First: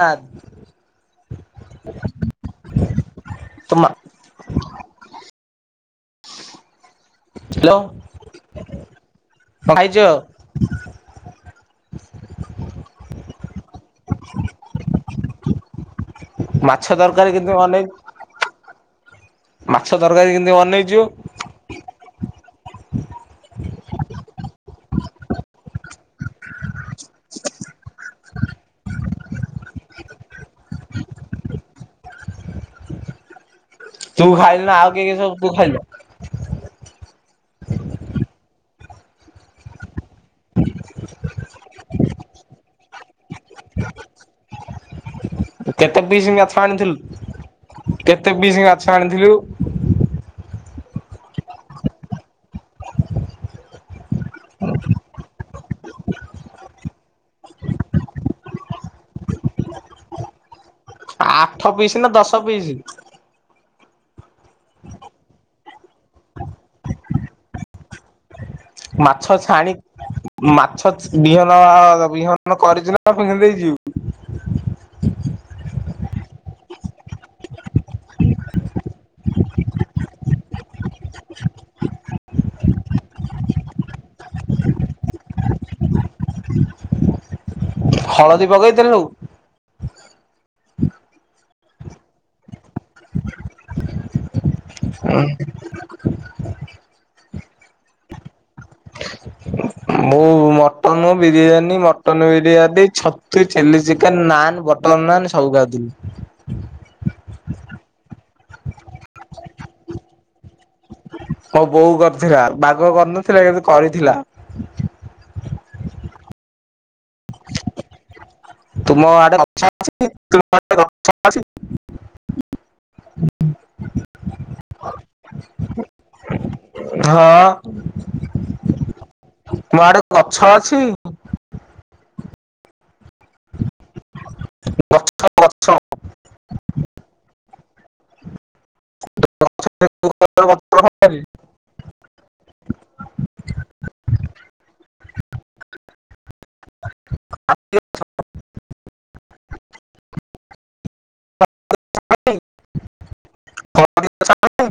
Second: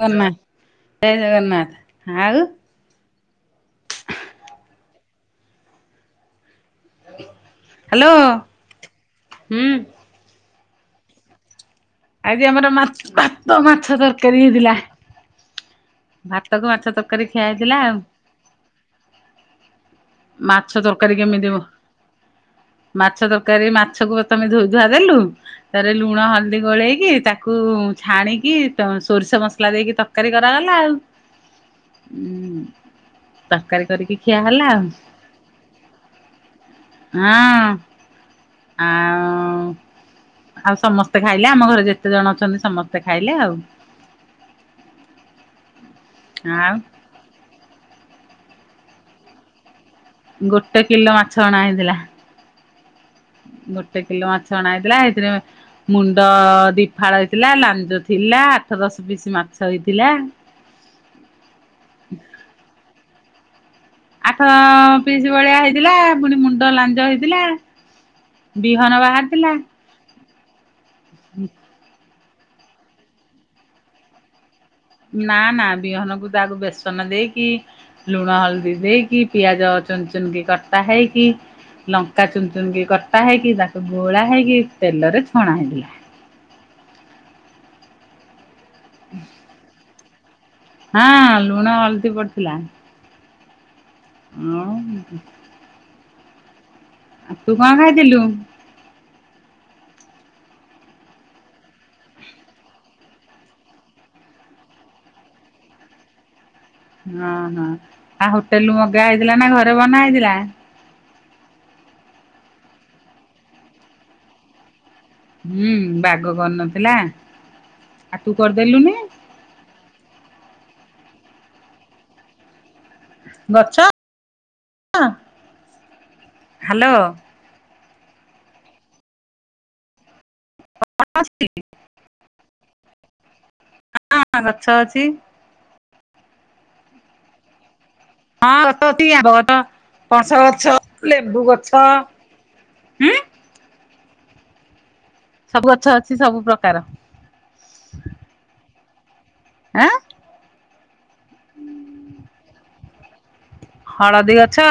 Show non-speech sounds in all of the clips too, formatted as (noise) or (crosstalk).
ତୁମା ଜୟ ଜଗନ୍ନାଥ ଆଉ ତୁ ମା ହଁ। ହ୍ୟାଲୋ ହୁଁ। ହଁ। ଆଜି ଆମର ମା ଭାତ ମାଛ ତରକାରୀ ହେଇଥିଲା। ଭାତ କୁ ମାଛ ତରକାରୀ ଖିଆ ହେଇଥିଲା ଆଉ। ମାଛ ତରକାରୀ କେମିତି ବନେଇଛୁ। କେମିତ ହବ (inaudible) ମାଛ ତରକାରୀ ମାଛକୁ ପ୍ରଥମେ ଧୋଇ ଧୁଆ ଦେଲୁ ତାରେ ଲୁଣ ହଳଦୀ ଗୋଳେଇ କି ତାକୁ ଛାଣିକି ତ ସୋରିଷ ମସଲା ଦେଇକି ତରକାରୀ କରାଗଲା ଆଉ। ଉଁ ତରକାରୀ କରିକି ତୁ ଖିଆ ଖାଇଲୁ ହେଲା ନା ଆଉ। କିଏ କିଏ ସବୁ ତୁ ଖାଇଲୁ ଆଁ। ଆଉଁ ଆଉ ସମସ୍ତେ ଖାଇଲେ ଆମ ଘରେ ଯେ କେତେ ଜଣ ଅଛନ୍ତି ସମସ୍ତେ ଖାଇଲେ ଆଉ। କେତେ ପିସ୍ ମାଛ ଆଉ ଆଣିଥିଲୁ କେତେ ପିସ୍ ମାଛ ଆଣିଥିଲୁ। ଗୋଟେ କିଲୋ ମାଛ ଅଣା ହେଇଥିଲା। ଗୋଟେ କିଲୋ ମାଛ ଅଣା ଏଇଥିଲା ଏଇତିରେ ମୁଣ୍ଡ ଦିଫାଳ ହେଇଥିଲା ଲାଞ୍ଜ ଥିଲା ଆଠ ଦଶ ପିସ୍ ମାଛ ହେଇଥିଲା। ଆଠ ପିସ୍ ନା ଦଶ ପିସ୍। ଆଠ ପିସ୍ ଭଳିଆ ହେଇଥିଲା ପୁଣି ମୁଣ୍ଡ ଲାଞ୍ଜ ହେଇଥିଲା। ବିହନ ମାଛ ବାହାରିଥିଲା ଛାଣି ମାଛ ବିହନ ବିହନ କଣ କରିଚି ନା କଣ ସେମିତି ଦେଇଚି। ନା ନା ବିହନକୁ ତାକୁ ବେସନ ଦେଇକି ଲୁଣ ହଳଦୀ ଦେଇକି ପିଆଜ ଚୁନ ଚୁନ କି କଟା ହେଇକି ଲଙ୍କା ଚୁନ୍‌ ଚୁନ୍‌ କି କଟା ହେଇକି ତାକୁ ଗୋଳା ହେଇକି ତେଲରେ ଛଣା ହେଇଥିଲା। ହଳଦୀ ପକେଇଥିଲୁ। ହୁଁ। ହଁ ଲୁଣ ହଳଦି ପଡିଥିଲା। ହଁ। କହିଥିଲା। ଆଉ ତୁ କଣ ଖାଇଥିଲୁ। ମୁଁ ମ ମଟନ ବିରିୟାନୀ ମଟନ ବିରିୟାତି ଛତୁ chilli chicken naan butter naan ସବୁ ଖାଇଥିଲି। ହଁ ହଁ ଆଉ ହୋଟେଲରୁୁ ମଗା ହେଇଥିଲା ନା ଘରେ ବନା ହେଇଥିଲା। କୌ ବୋଉ କରିଥିଲା ବାଗ କରିନଥିଲା ଏବେ କରିଥିଲା। ହୁଁ ବାଗ କରନଥିଲା। ତୁମ ଆଡେ ଗଛ ଅଛି (unintelligible) ଗଛ ଅଁ ହ୍ୟାଲୋ। ତମ ଆଡେ ଗଛ ଅଛି। ଗଛ ଅଛି ହଁ ଗଛ ଅଛି। ଗଛ। ହଁ ଗଛ ଅଛି ଆମ୍ବ ଗଛ ପଣଷ ଗଛ ଅଛି ଲେମ୍ବୁ ଗଛ ଉଁ ସବୁ ଗଛ ଅଛି ସବୁ ପ୍ରକାର। ଆଁ! (unintelligible) ହଳଦୀ ଗଛ?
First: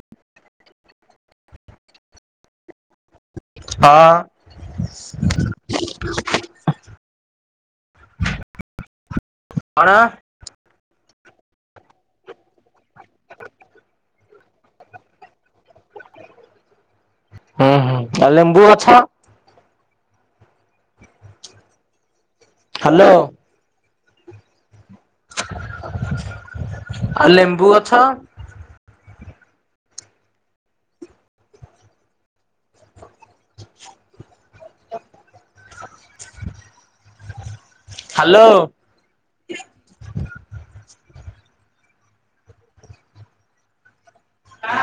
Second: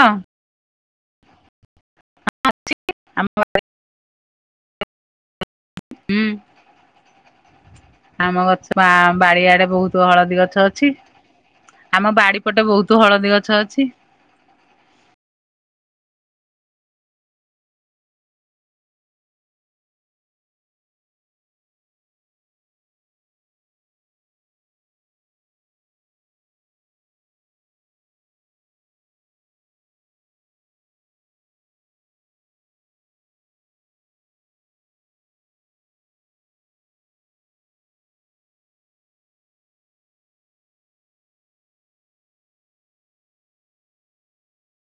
(unintelligible) ହଁ। ହୁଁ। ଆମ ଗଛ ବାଡି଼ଆଡ଼େ କଣ ବହୁତ ହଳଦୀ ଗଛ ଅଛି। ଆମ ବାଡି଼ ପଟେ ବହୁତ ହଳଦୀ ଗଛ ଅଛି। ହୁଁ ହୁଁ। ଆଉ ଲେମ୍ବୁ ଅଛ? ହ୍ୟାଲୋ। ଆଉ ଲେମ୍ବୁ ଗଛ। ହ୍ୟାଲୋ।